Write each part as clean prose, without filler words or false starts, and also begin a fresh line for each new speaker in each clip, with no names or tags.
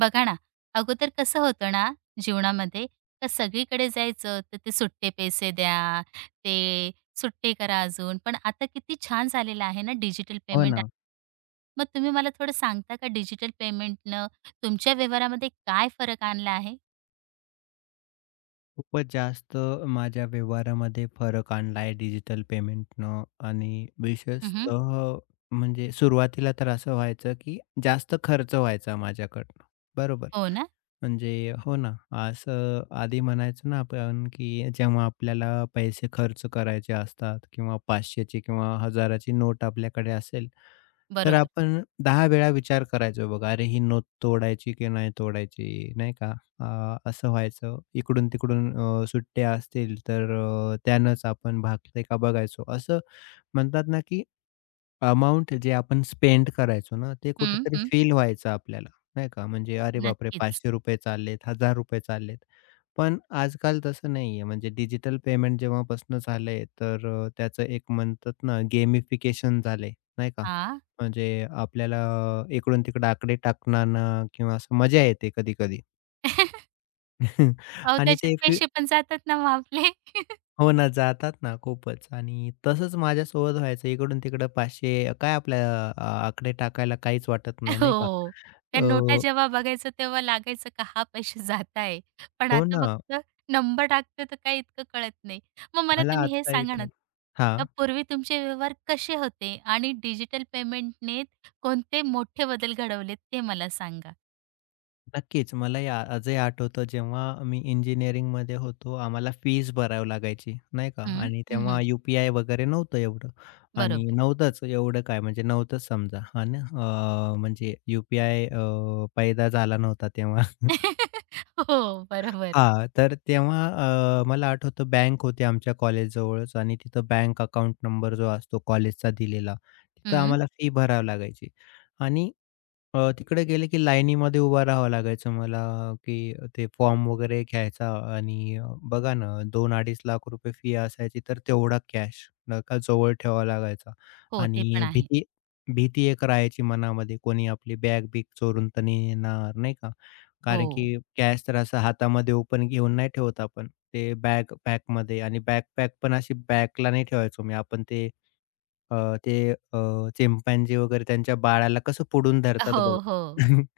बघा ना, अगोदर कसं होतं ना जीवनामध्ये, का सगळीकडे जायचं तर ते सुट्टे पैसे द्या, ते सुट्टे करा अजून. पण आता किती छान झालेलं आहे ना डिजिटल
हो
पेमेंट.
ना.
मग तुम्ही मला थोडं सांगता का डिजिटल पेमेंटनं तुमच्या व्यवहारामध्ये काय फरक आणला आहे?
खूपच जास्त माझ्या व्यवहारामध्ये फरक आणला आहे डिजिटल पेमेंटनं आणि
हं,
विशेषतः म्हणजे सुरुवातीला तर असं व्हायचं, की जास्त खर्च व्हायचा माझ्याकडनं. बरोबर.
हो ना?
म्हणजे हो ना, असं आधी म्हणायचो ना आपण, की जेव्हा आपल्याला पैसे खर्च करायचे असतात किंवा 500ची किंवा 1000ची नोट आपल्याकडे असेल, तर
बरोबर.
आपण 10 वेळा विचार करायचो बघा, अरे ही नोट तोडायची की नाही तोडायची, नाही का? असं व्हायचं. इकडून-तिकडून सुट्ट्या असतील तर त्यानंच आपण भागतंय का बघायचो. असं म्हणतात ना की अमाउंट जे आपण स्पेंड करायचो ना, ते
हं,
कुठेतरी
हं.
फील व्हायचं आपल्याला, नाही का? म्हणजे अरे बापरे!
नक्कीच.
₹500 चाललेत, ₹1000 चाललेत. पण आजकाल तसं नाहीये. म्हणजे डिजिटल पेमेंट जेव्हापासून झालंय, तर त्याचं एक म्हणतात ना गेमिफिकेशन झालंय, नाही का?
हां.
म्हणजे आपल्याला इकडून-तिकडे आकडे टाकताना किंवा असं मजा येते कधी-कधी
अहो,
आणि
त्याच्यात
ते
पैसे पण जातात ना मग आपले.
हो ना, जातात ना खूपच आणि तसंच माझ्यासोबत व्हायचं. इकडून-तिकडं 500 काय आपल्या अ, आकडे टाकायला काहीच वाटत नाही, नाही का?
हो. त्या नोटा
अ,
जेव्हा बघायचो तेव्हा लागायचं का हा पैसे जात आहे. पण
हो
आता
ना,
फक्त नंबर टाकतो तर काही इतकं कळत नाही. मग मला
मला
तुम्ही हे
आता
सांगा ना,
इथं
का
हां,
पूर्वी तुमचे व्यवहार कसे होते आणि डिजिटल पेमेंटने कोणते मोठे बदल घडवलेत ते मला सांगा?
नक्कीच. मला या आजही आठवतं जेव्हा मी इंजिनिअरिंगमध्ये होतो, आम्हाला फीस भरावी लागायची, नाही का?
हं,
आणि
हं,
तेव्हा यू वगैरे नव्हतं एवढं आणि
बरोबर.
नव्हतंच एवढं काय म्हणजे नव्हतंच समजा, आहे ना? म्हणजे यू पैदा झाला नव्हता तेव्हा.
हो, बरोबर.
हां, तर तेव्हा मला आठवतं बँक होती आमच्या कॉलेजजवळच आणि तिथं बँक अकाउंट नंबर जो असतो कॉलेजचा दिलेला, तिथं
हं.
आम्हाला फी भरावी लागायची. आणि तिकडे गेले की लाईनीमध्ये उभं राहावं लागायचं मला, की ते फॉर्म वगैरे घ्यायचा आणि बघा ना ₹2-2.5 लाख रुपये फी असायची, तर तेवढा कॅश का जवळ ठेवावा लागायचा.
हो, ते पण
आणि
आहे.
भीती भीती एक राहायची मनामध्ये, कोणी आपली बॅग-बिग चोरून तर नेणार, नाही का? कारण
हो.
की कॅश तर असं हातामध्ये ओपन घेऊन नाही ठेवत आपण. ते बॅग पॅकमध्ये आणि बॅकपॅक पण अशी बॅकला नाही ठेवायचो मी. आपण ते अ, ते अ, चिंपॅन्झी वगैरे त्यांच्या बाळाला कसं पुढून धरतात
हो,
बघा.
हो.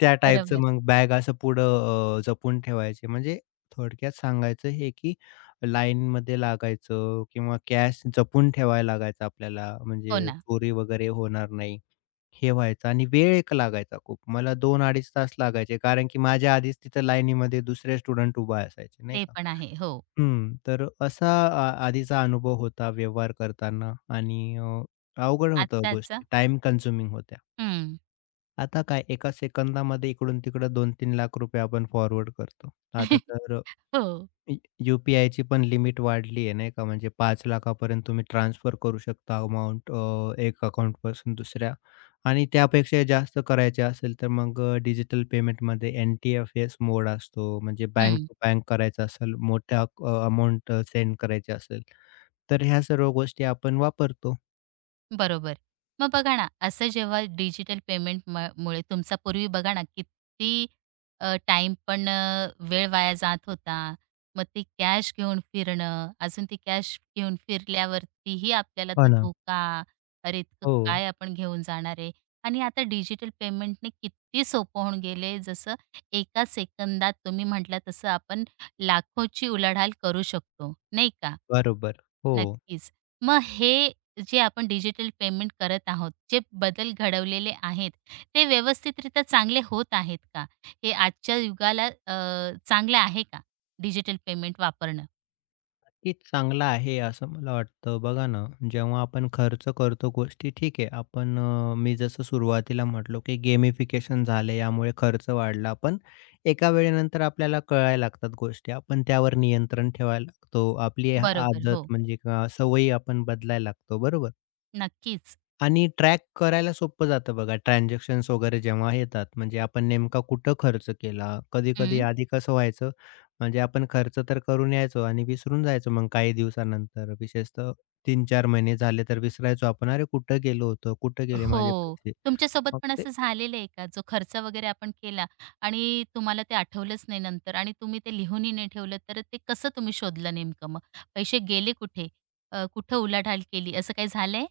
त्या टाईपचं
बरोबर.
मग बॅग असं पुढं जपून ठेवायचे. म्हणजे थोडक्यात सांगायचं हे की लाईनमध्ये लागायचं किंवा कॅश जपून ठेवायला लागायचं आपल्याला
हो
म्हणजे
ना.
चोरी वगैरे होणार नाही. हे व्हायचं आणि वेळ एक लागायचा खूप. मला दोन 25 तास लागायचे. कारण की माझ्या आधीच तिथं लाईनीमध्ये दुसरे स्टुडंट उभा असायचे नाही
ते
का.
पण आहे. हो.
हं. तर असा आधीचा अनुभव होता व्यवहार करताना आणि अवघड होतं
आत्ताचं
गोष्टी. टाइम कन्झ्युमिंग होत्या.
हं.
आता काय एका सेकंदामध्ये इकडून-तिकडं ₹2-3 लाख रुपये आपण फॉरवर्ड करतो. आता तर
हो.
यू यू-पी-आयची पण लिमिट वाढली आहे नाही का, म्हणजे 5,00,000 पर्यंत तुम्ही ट्रान्सफर करू शकता अमाउंट एक अकाउंटपासून दुसऱ्या आणि त्यापेक्षा जास्त करायचे असेल तर मग डिजिटल पेमेंटमध्ये एन-टी-एफ-एस मोड असतो. म्हणजे बँक
हं.
टू बँक करायचं असेल, मोठ्या सेंड करायची असेल, तर ह्या सर्व गोष्टी आपण वापरतो.
बरोबर. मग बघा ना, असं जेव्हा डिजिटल पेमेंट मुळे तुमचा पूर्वी बघा ना, किती टाईम पण वेळ वाया जात होता. मग ते कॅश घेऊन फिरणं, अजून ती कॅश घेऊन फिरल्यावरतीही आपल्याला
हो
तो
ना.
धोका, अरे इतकं
हो,
काय आपण घेऊन जाणार आहे? आणि आता डिजिटल पेमेंटने किती सोपं होऊन गेले. जसं एका सेकंदात तुम्ही म्हटलं तसं आपण लाखोची उलाढाल करू शकतो, नाही का?
बरोबर. हो.
नक्कीच. मग हे जे आपण डिजिटल पेमेंट करत आहोत, जे बदल घडवलेले आहेत, ते व्यवस्थितरित्या चांगले होत आहेत का? हे आजच्या युगाला चांगलं आहे का डिजिटल पेमेंट वापरणं?
नक्कीच चांगला आहे असं मला वाटतं. बघा ना, जेव्हा आपण खर्च करतो गोष्टी ठीक आहे. आपण मी जसं सुरुवातीला म्हटलो, की गेमिफिकेशन झालं यामुळे खर्च वाढला. पण एका वेळेनंतर आपल्याला कळायला लागतात गोष्टी. आपण त्यावर नियंत्रण ठेवायला लागतो. आपली
बरोबर.
आदत
हो,
म्हणजे सवयी आपण बदलायला लागतो, बरोबर?
नक्कीच.
आणि ट्रॅक करायला सोपं जातं बघा, ट्रान्झॅक्शन्स वगैरे जेव्हा येतात. म्हणजे आपण नेमका कुठं खर्च केला. कधी-कधी
हं.
आधी कसं व्हायचं, म्हणजे आपण खर्च तर करून यायचो आणि विसरून जायचो मग काही दिवसानंतर. विशेषतः 3-4 महिने झाले तर विसरायचो आपण, "अरे कुठं गेलो होतो? कुठं गेले माझे
हो.
पैसे?"
तुमच्यासोबत
मग
पण
ते
असं झालेलं आहे का? जो खर्च वगैरे आपण केला आणि तुम्हाला ते आठवलंच नाही नंतर आणि तुम्ही ते लिहूनही नाही ठेवलं, तर ते कसं तुम्ही शोधलं नेमकं मग? पैसे गेले कुठे? कुठं उलाढाल केली, असं काही झालंय?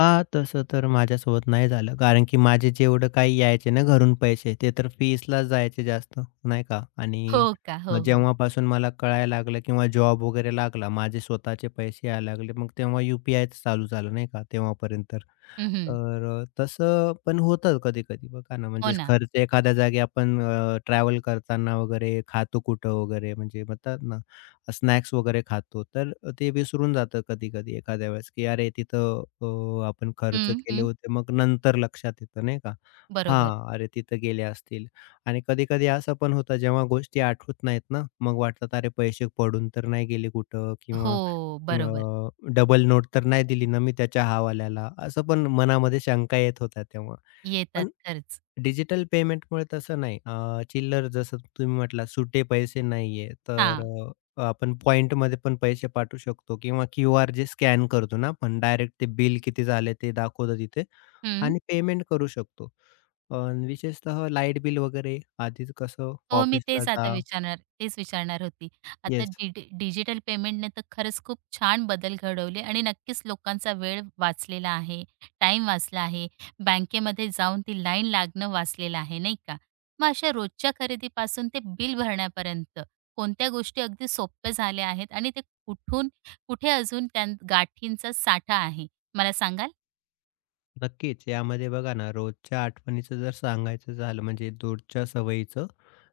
हां, तसं तर माझ्यासोबत नाही झालं. कारण की माझे जेवढं काही यायचे ना घरून पैसे, ते तर फीसलाच जायचे जास्त, नाही का?
हो
आणि
का? हो, हो.
जेव्हापासून मला कळायला लागलं किंवा जॉब वगैरे लागला, माझे स्वतःचे पैसे यायला लागले, मग तेव्हा यू-पी-आयच चालू झालं, नाही का? तेव्हापर्यंत
हं,
तर तसं पण होतं कधी-कधी बघा ना,
हो
म्हणजे
ना.
खर्च एखाद्या जागी आपण ट्रॅव्हल करताना वगैरे खातो कुठं वगैरे म्हणजे म्हणतात ना, स्नॅक्स वगैरे खातो. तर ते विसरून जातं कधी-कधी एखाद्या वेळेस, की अरे तिथं आपण
हं,
खर्च केले
हं.
होते. मग नंतर लक्षात येतं नाही का?
बरोबर.
हां, अरे तिथं गेले असतील आणि कधी-कधी असं पण होतं जेव्हा गोष्टी आठवत नाहीत ना, मग वाटतात अरे पैसे पडून तर नाही गेले कुठं किंवा
हो,
अ,
बरोबर.
डबल नोट तर नाही दिली ना मी त्याच्या हवाल्याला, असं पण मनामध्ये शंका येत होत्या तेव्हा.
येतात
पण
खरंच.
डिजिटल पेमेंटमुळे तसं नाही. चिल्लर जसं तुम्ही म्हटलात सुटे पैसे नाहीये, तर
हां.
आपण पॉइंटमध्ये पण पैसे पाठवू शकतो किंवा क्यू आर जे स्कॅन करतो ना आपण डायरेक्ट ते बिल किती झाले ते दाखवतं तिथे
हं.
आणि पेमेंट करू शकतो. अ, विशेषतः लाईट बिल वगैरे आधीच कसं
हो, मी
ऑफिसला
तेच आता
जा
विचारणार तेच विचारणार होती. आता
येस.
डिजिटल पेमेंटने तर खरंच खूप छान बदल घडवले आणि नक्कीच लोकांचा वेळ वाचलेला आहे, टाइम वाचला आहे, बँकेमध्ये जाऊन ती लाईन लागणं वाचलेलं आहे, नाही का? मग अशा रोजच्या खरेदीपासून ते बिल भरण्यापर्यंत कोणत्या गोष्टी अगदी सोप्या झाल्या आहेत आणि ते कुठून कुठे अजून त्या गाठींचा साठा आहे? मला सांगा?
नक्कीच. यामध्ये बघा ना, रोजच्या आठवणीचं जर सांगायचं झालं म्हणजे दूरच्या सवयीचं,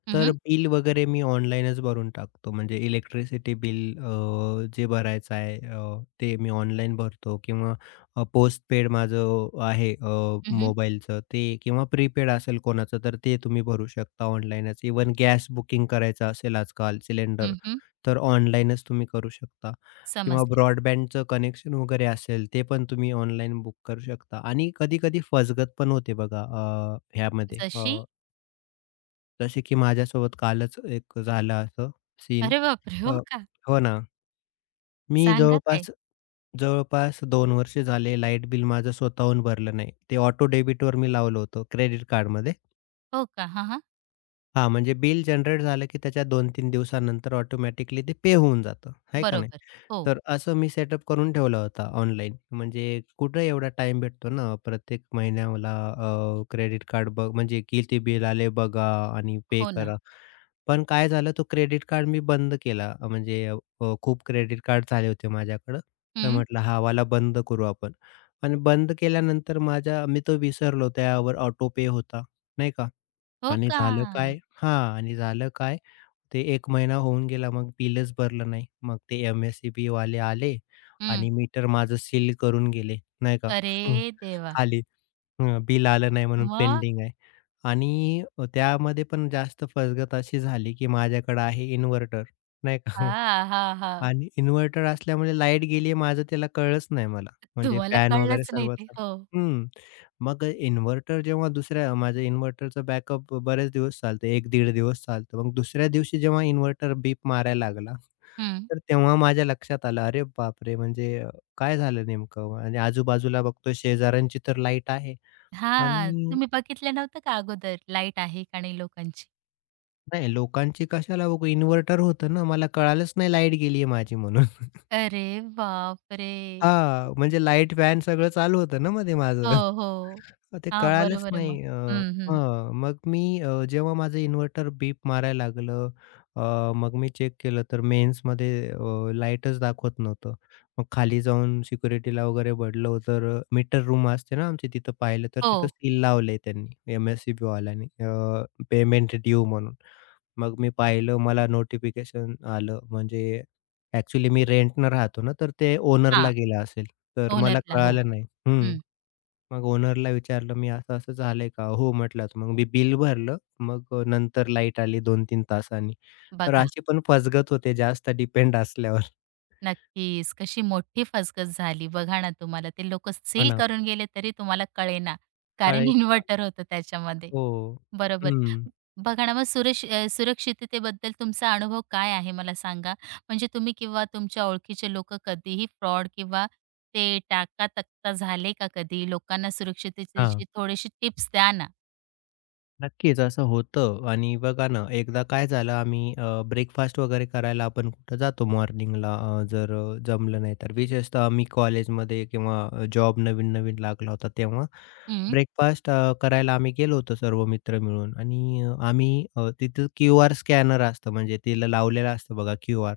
हं,
तर
हं.
बिल वगैरे मी ऑनलाईनच भरून टाकतो. म्हणजे इलेक्ट्रिसिटी बिल जे भरायचं आहे ते मी ऑनलाईन भरतो किंवा अ, पेड माझं आहे
हं,
मोबाईलचं ते किंवा प्रीपेड असेल कोणाचं तर ते तुम्ही भरू शकता ऑनलाईनच. इव्हन गॅस बुकिंग करायचं असेल आजकाल सिलेंडर, तर ऑनलाईनच तुम्ही करू शकता किंवा
समजले.
ब्रॉडबँडचं कनेक्शन वगैरे असेल ते पण तुम्ही ऑनलाईन बुक करू शकता आणि कधी-कधी फसगत पण होते बघा ह्यामध्ये
जशी
जसे की माझ्यासोबत कालच एक झालं असं सीन.
अरे बापरे! हो
अ,
का?
हो ना. मी
सांगा काय?
जवळपास जवळपास 2 वर्ष झाले लाईट बिल माझं स्वतःहून भरलं नाही. ते ऑटो डेबिटवर मी लावलं होतं क्रेडिट कार्डमध्ये.
हो का? हां, हां.
हा म्हणजे बिल जनरेट झालं की त्याच्या 2-3 दिवसानंतर ऑटोमॅटिकली ते पे होऊन जातं, आहे का नाही?
बरोबर. हो.
तर असं मी सेटअप करून ठेवला होता ऑनलाईन. म्हणजे कुठं एवढा टाईम भेटतो ना, प्रत्येक महिन्याला क्रेडिट कार्ड बघ म्हणजे किती बिल आले बघा आणि पे
हो ना.
करा. पण काय झालं तो क्रेडिट कार्ड मी बंद केला. म्हणजे खूप क्रेडिट कार्ड झाले होते माझ्याकडं. तर
हं.
म्हटलं हा वाला बंद करू आपण आणि बंद केल्यानंतर माझ्या मी तो विसरलो त्यावर ऑटो पे होता, नाही का?
हो
आणि
का?
झालं काय हां, आणि झालं काय ते 1 महिना होऊन गेला मग बिलच भरलं नाही. मग ते एम-एस-ई-बी वाले आले
हं.
आणि मीटर माझं सील करून गेले, नाही का.
अरे
हं,
देवा!
खाली बिल आलं नाही म्हणून
मग?
पेंडिंग आहे. आणि त्यामध्ये पण जास्त फसगत अशी झाली, की माझ्याकडे आहे इन्व्हर्टर, नाही का.
हां, हां, हां.
आणि इन्व्हर्टर असल्यामुळे लाईट गेली आहे माझं त्याला कळलंच नाही मला. म्हणजे
तुम्हाला
फॅन वगैरे
कळलंच नाही
सर्वच
ते. हो.
हं. मग इन्व्हर्टर जेव्हा दुसऱ्या माझ्या इन्व्हर्टरचं बॅकअप बरेच दिवस चालतं. 1-1.5 दिवस चालतं. मग दुसऱ्या दिवशी जेव्हा इन्व्हर्टर बीप मारायला लागला,
हं.
तर तेव्हा माझ्या लक्षात आलं, अरे बापरे! म्हणजे काय झालं नेमकं? आणि आजूबाजूला बघतो शेजाऱ्यांची तर लाईट आहे
हां.
आणि
तुम्ही बघितलं नव्हतं का अगोदर लाईट आहे का नाही लोकांची?
नाही लोकांची कशाला बघू इन्व्हर्टर होतं ना. मला कळालंच नाही लाईट गेली आहे माझी म्हणून.
अरे बापरे!
हां, म्हणजे लाईट, फॅन सगळं चालू होतं ना मध्ये
हो,
माझं.
हो.
मग ते
हां,
कळालंच
बरोबर आहे मग.
नाही.
हं, हं.
हां, मग मी जेव्हा माझं इन्व्हर्टर बीप मारायला लागलं, मग मी चेक केलं तर मेन्समध्ये लाईटच दाखवत नव्हतं. मग खाली जाऊन सिक्युरिटीला वगैरे बघितलं तर मीटर रूम असते ना आमची, तिथं पाहिलं तर
हो.
तिथं सील लावलंय त्यांनी एम-एस-सी-बीवाल्यांनी पेमेंट ड्यू म्हणून. मग मी पाहिलं मला नोटिफिकेशन आलं म्हणजे ॲक्चुअली मी रेंटनं राहतो ना, तर ते ओनरला
हां.
गेलं असेल. तर मला
ओनरला. हो.
कळालं नाही. हं.
हं.
मग ओनरला विचारलं मी असं-असं झालंय का? हो म्हटलात. मग मी बिल भरलं. मग नंतर लाईट आली 2-3 तासांनी. तर
बघा.
अशी पण फसगत होते जास्त डिपेंड असल्यावर.
नक्कीच. कशी मोठी फसगत झाली बघा ना तुम्हाला ते लोक
हो
सील
ना,
करून गेले तरी तुम्हाला कळेना. कारण
कळायचं ना.
इन्व्हर्टर होतं त्याच्यामध्ये.
हो.
बरोबर.
हं.
बघा ना मग सुरक्षिततेबद्दल तुमचा अनुभव काय आहे मला सांगा? म्हणजे तुम्ही किंवा तुमच्या ओळखीचे लोकं कधीही फ्रॉड किंवा ते टाका-तक्ता झाले का कधी? लोकांना
हां.
सुरक्षिततेची थोडीशी टिप्स द्या ना.
नक्कीच असं होतं आणि बघा ना, एकदा काय झालं आम्ही ब्रेकफास्ट वगैरे करायला आपण कुठं जातो मॉर्निंगला जर जमलं नाही तर. विशेषतः मी कॉलेजमध्ये किंवा जॉब नवीन-नवीन लागला होता तेव्हा
हं.
ब्रेकफास्ट करायला आम्ही गेलो होतो सर्व मित्र मिळून आणि आम्ही तिथं क्यूआर स्कॅनर असतं म्हणजे तिला लावलेलं असतं बघा क्यूआर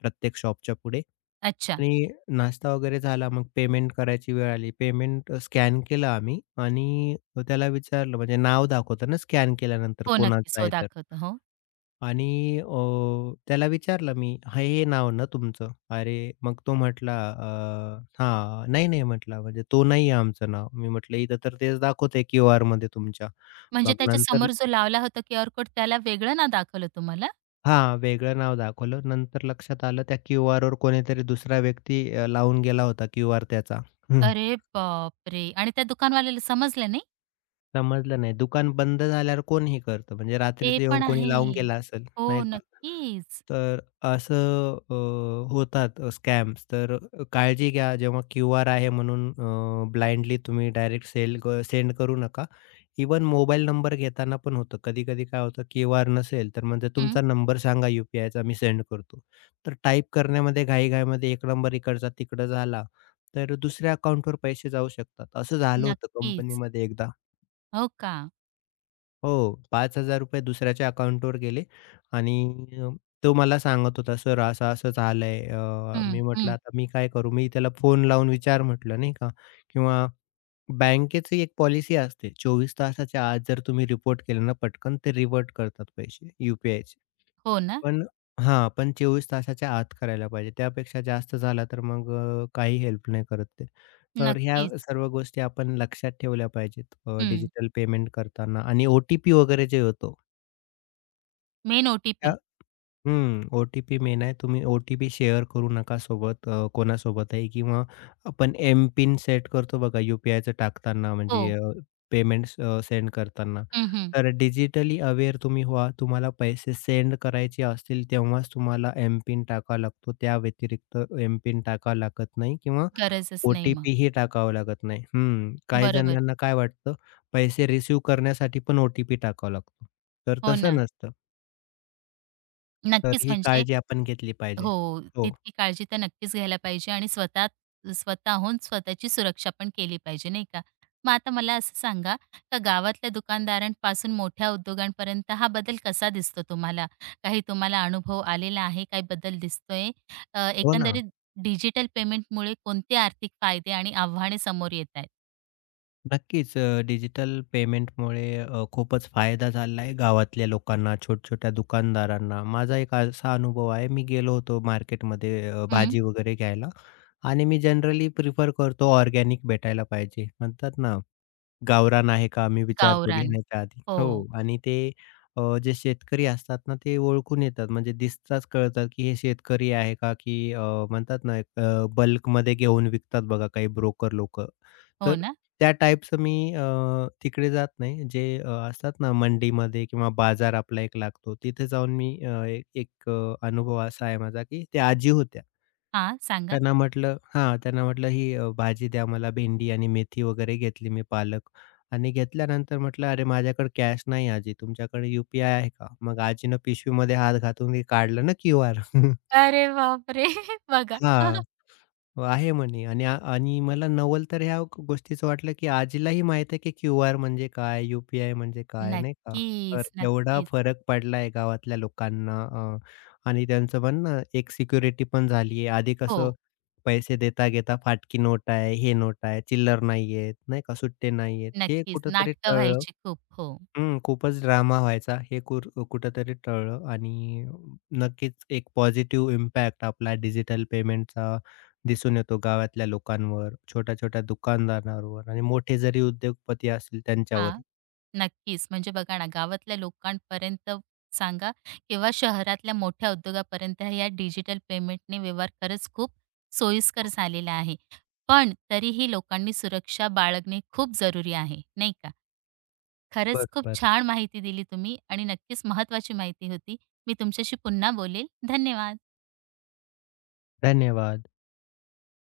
प्रत्येक शॉपच्या पुढे.
अच्छा.
आणि नाश्ता वगैरे झाला, मग पेमेंट करायची वेळ आली. पेमेंट स्कॅन केलं आम्ही आणि त्याला विचारलं म्हणजे नाव दाखवतं ना स्कॅन केल्यानंतर
हो, नक्कीच.
कोणाचं
हो,
आहे तर.
दाखवतो. हो.
आणि त्याला विचारलं मी, "हे हे नाव ना तुमचं?" "अरे" मग तो म्हटला "हां, नाही, नाही," म्हटला म्हणजे "तो नाही आहे आमचं नाव." मी म्हटलं, "इथं तर तेच दाखवतंय क्यूआरमध्ये तुमच्या."
म्हणजे
मग नंतर
त्याच्यासमोर जो लावला होता क्यूआर कोड त्याला वेगळं ना दाखवलं तुम्हाला?
हां, वेगळं नाव दाखवलं. नंतर लक्षात आलं त्या क्यूआरवर कोणीतरी दुसरा व्यक्ती लावून गेला होता क्यूआर त्याचा.
अरे बापरे! आणि त्या दुकानवाल्याला समजलं नाही?
समजलं नाही. दुकान बंद झाल्यावर कोण हे करतं? म्हणजे
ते
रात्रीचं येऊन
पण
कोणी लावून
आहे.
गेला असेल,
हो,
नाही का?
नक्कीच.
तर असं होतात स्कॅम्स. तर काळजी घ्या. जेव्हा क्यूआर आहे म्हणून ब्लाइंडली तुम्ही डायरेक्ट सेल क सेंड करू नका. इवन मोबाईल नंबर घेताना पण होतं. कधी-कधी काय होतं, क्यूआर नसेल, तर म्हणजे
हं,
तुमचा नंबर सांगा यू-पी-आयचा मी सेंड करतो. तर टाईप करण्यामध्ये घाई एक नंबर इकडचा तिकडं झाला, तर दुसऱ्या अकाउंटवर पैसे जाऊ शकतात. असं झालं होतं
नक्कीच.
कंपनीमध्ये एकदा.
हो का?
हो, ₹5000 दुसऱ्याच्या अकाउंटवर गेले आणि तो मला सांगत होता, "सर असं-असं झालंय."
हं,
मी म्हटलं,
हं.
"आता मी काय करू?" मी त्याला फोन लावून विचार म्हटलं नाही का किंवा बँकेची एक पॉलिसी असते. 24 तासाच्या आत जर तुम्ही रिपोर्ट केलं ना पटकन, ते रिव्हर्ट करतात पैसे,
हो ना?
पण हां, पण 24 तासाच्या आत करायला पाहिजे. त्यापेक्षा जास्त झाला तर मग काही हेल्प नाही करत ते. तर ह्या
नक्कीच.
सर्व गोष्टी आपण लक्षात ठेवल्या पाहिजेत
हं.
डिजिटल पेमेंट करताना आणि ओ-टी-पी वगैरे जे होतो
मेन OTP.
हं, ओ-टी-पी मेन आहे. तुम्ही ओ-टी-पी शेअर करू नका सोबत कोणासोबतही किंवा आपण एम-पिन सेट करतो बघा यू-पी-आयचं टाकताना म्हणजे
हो.
पेमेंट्स सेंड करताना.
हं, हं.
तर डिजिटली अवेअर तुम्ही व्हा. तुम्हाला पैसे सेंड करायचे असतील तेव्हाच तुम्हाला एम-पिन टाकावा लागतो. त्या व्यतिरिक्त एम-पिन टाकावा लागत नाही किंवा
गरजच नाही मग.
ओ-टी-पीही टाकावा लागत नाही. हं, काही
बरोबर.
जणांना काय वाटतं पैसे रिसीव्ह करण्यासाठी पण ओ-टी-पी टाकावा लागतो. तर
हो
तसं
ना.
नसतं. तर
नक्कीच
ही
म्हणजे,
काळजी आपण घेतली पाहिजे.
हो,
हो,
तितकी काळजी तर नक्कीच घ्यायला पाहिजे आणि स्वतः स्वतःहून स्वतःची सुरक्षा पण केली पाहिजे, नाही का? मग आता मला असं सांगा, का गावातल्या दुकानदारांपासून मोठ्या उद्योगांपर्यंत हा बदल कसा दिसतो तुम्हाला? काही तुम्हाला अनुभव आलेला आहे? काही बदल दिसतोय?
हो ना.
एकंदरीत डिजिटल पेमेंटमुळे कोणते आर्थिक फायदे आणि आव्हाने समोर येत आहेत?
नक्कीच डिजिटल पेमेंटमुळे खूपच फायदा झाला आहे गावातल्या लोकांना, छोट्या-छोट्या दुकानदारांना. माझा एक असा अनुभव आहे, मी गेलो होतो मार्केटमध्ये
हं,
भाजी वगैरे घ्यायला आणि मी जनरली प्रिफर करतो ऑर्गॅनिक भेटायला पाहिजे म्हणतात ना. गावरान आहे का? मी विचारतो
गावरान.
घेण्याच्या आधी.
हो,
हो आणि ते जे शेतकरी असतात ना, ते ओळखून येतात. म्हणजे दिसताच कळतात, की हे शेतकरी आहे का? की म्हणतात ना, एक बल्कमध्ये घेऊन विकतात बघा काही ब्रोकर लोकं.
हो
तर
ना?
त्या टाईपचं मी तिकडे जात नाही. जे असतात ना मंडीमध्ये किंवा बाजार आपला एक लागतो, तिथे जाऊन मी एक एक अ, अनुभव असा आहे माझा, की त्या आजी होत्या.
हां, सांगा.
त्यांना म्हटलं हां, त्यांना म्हटलं, "ही भाजी द्या मला भेंडी आणि मेथी वगैरे घेतली मी पालक." आणि घेतल्यानंतर म्हटलं, "अरे, माझ्याकडे कॅश नाही आजी, तुमच्याकडे यू-पी-आय आहे का?" मग आजीनं पिशवीमध्ये हात घालून ते काढलं ना क्यू-आर. हां,
अरे बापरे! बघा.
आहे म्हणे आणि आणि मला नवल तर ह्या गोष्टीचं वाटलं, की आजीलाही माहीत आहे, की क्यू-आर म्हणजे काय, यू-पी-आय म्हणजे काय, नाही का? तर
नक्कीच,
एवढा
नक्कीच.
फरक पडलाय गावातल्या लोकांना आणि त्यांचं पण ना एक सिक्युरिटी पण झाली आहे. आधी कसं
हो.
पैसे देता-घेता फाटकी नोट आहे, हे नोट आहे, चिल्लर नाहीयेत, नाही का, सुट्टे नाहीयेत, हे
नक्कीच.
कुठेतरी
नाटकं
टळलं.
व्हायची खूप. हो.
हं, खूपच ड्रामा व्हायचा हे कुर कुठेतरी टळलं आणि नक्कीच एक पॉझिटिव्ह इम्पॅक्ट आपला डिजिटल पेमेंटचा दिसून येतो गावातल्या लोकांवर, छोट्या-छोट्या दुकानदारांवर आणि मोठे जरी उद्योगपती असतील त्यांच्यावर.
हां. नक्कीच. म्हणजे बघा ना, गावातल्या लोकांपर्यंत सांगा किंवा शहरातल्या मोठ्या उद्योगापर्यंत ह्या डिजिटल पेमेंटने व्यवहार खरंच खूप सोयीस्कर झालेला आहे. पण तरीही लोकांनी सुरक्षा बाळगणे खूप जरुरी आहे, नाही का? खरंच खूप
बरोबर.
छान माहिती दिली तुम्ही आणि नक्कीच महत्त्वाची माहिती होती. मी तुमच्याशी पुन्हा बोलेल. धन्यवाद.
धन्यवाद.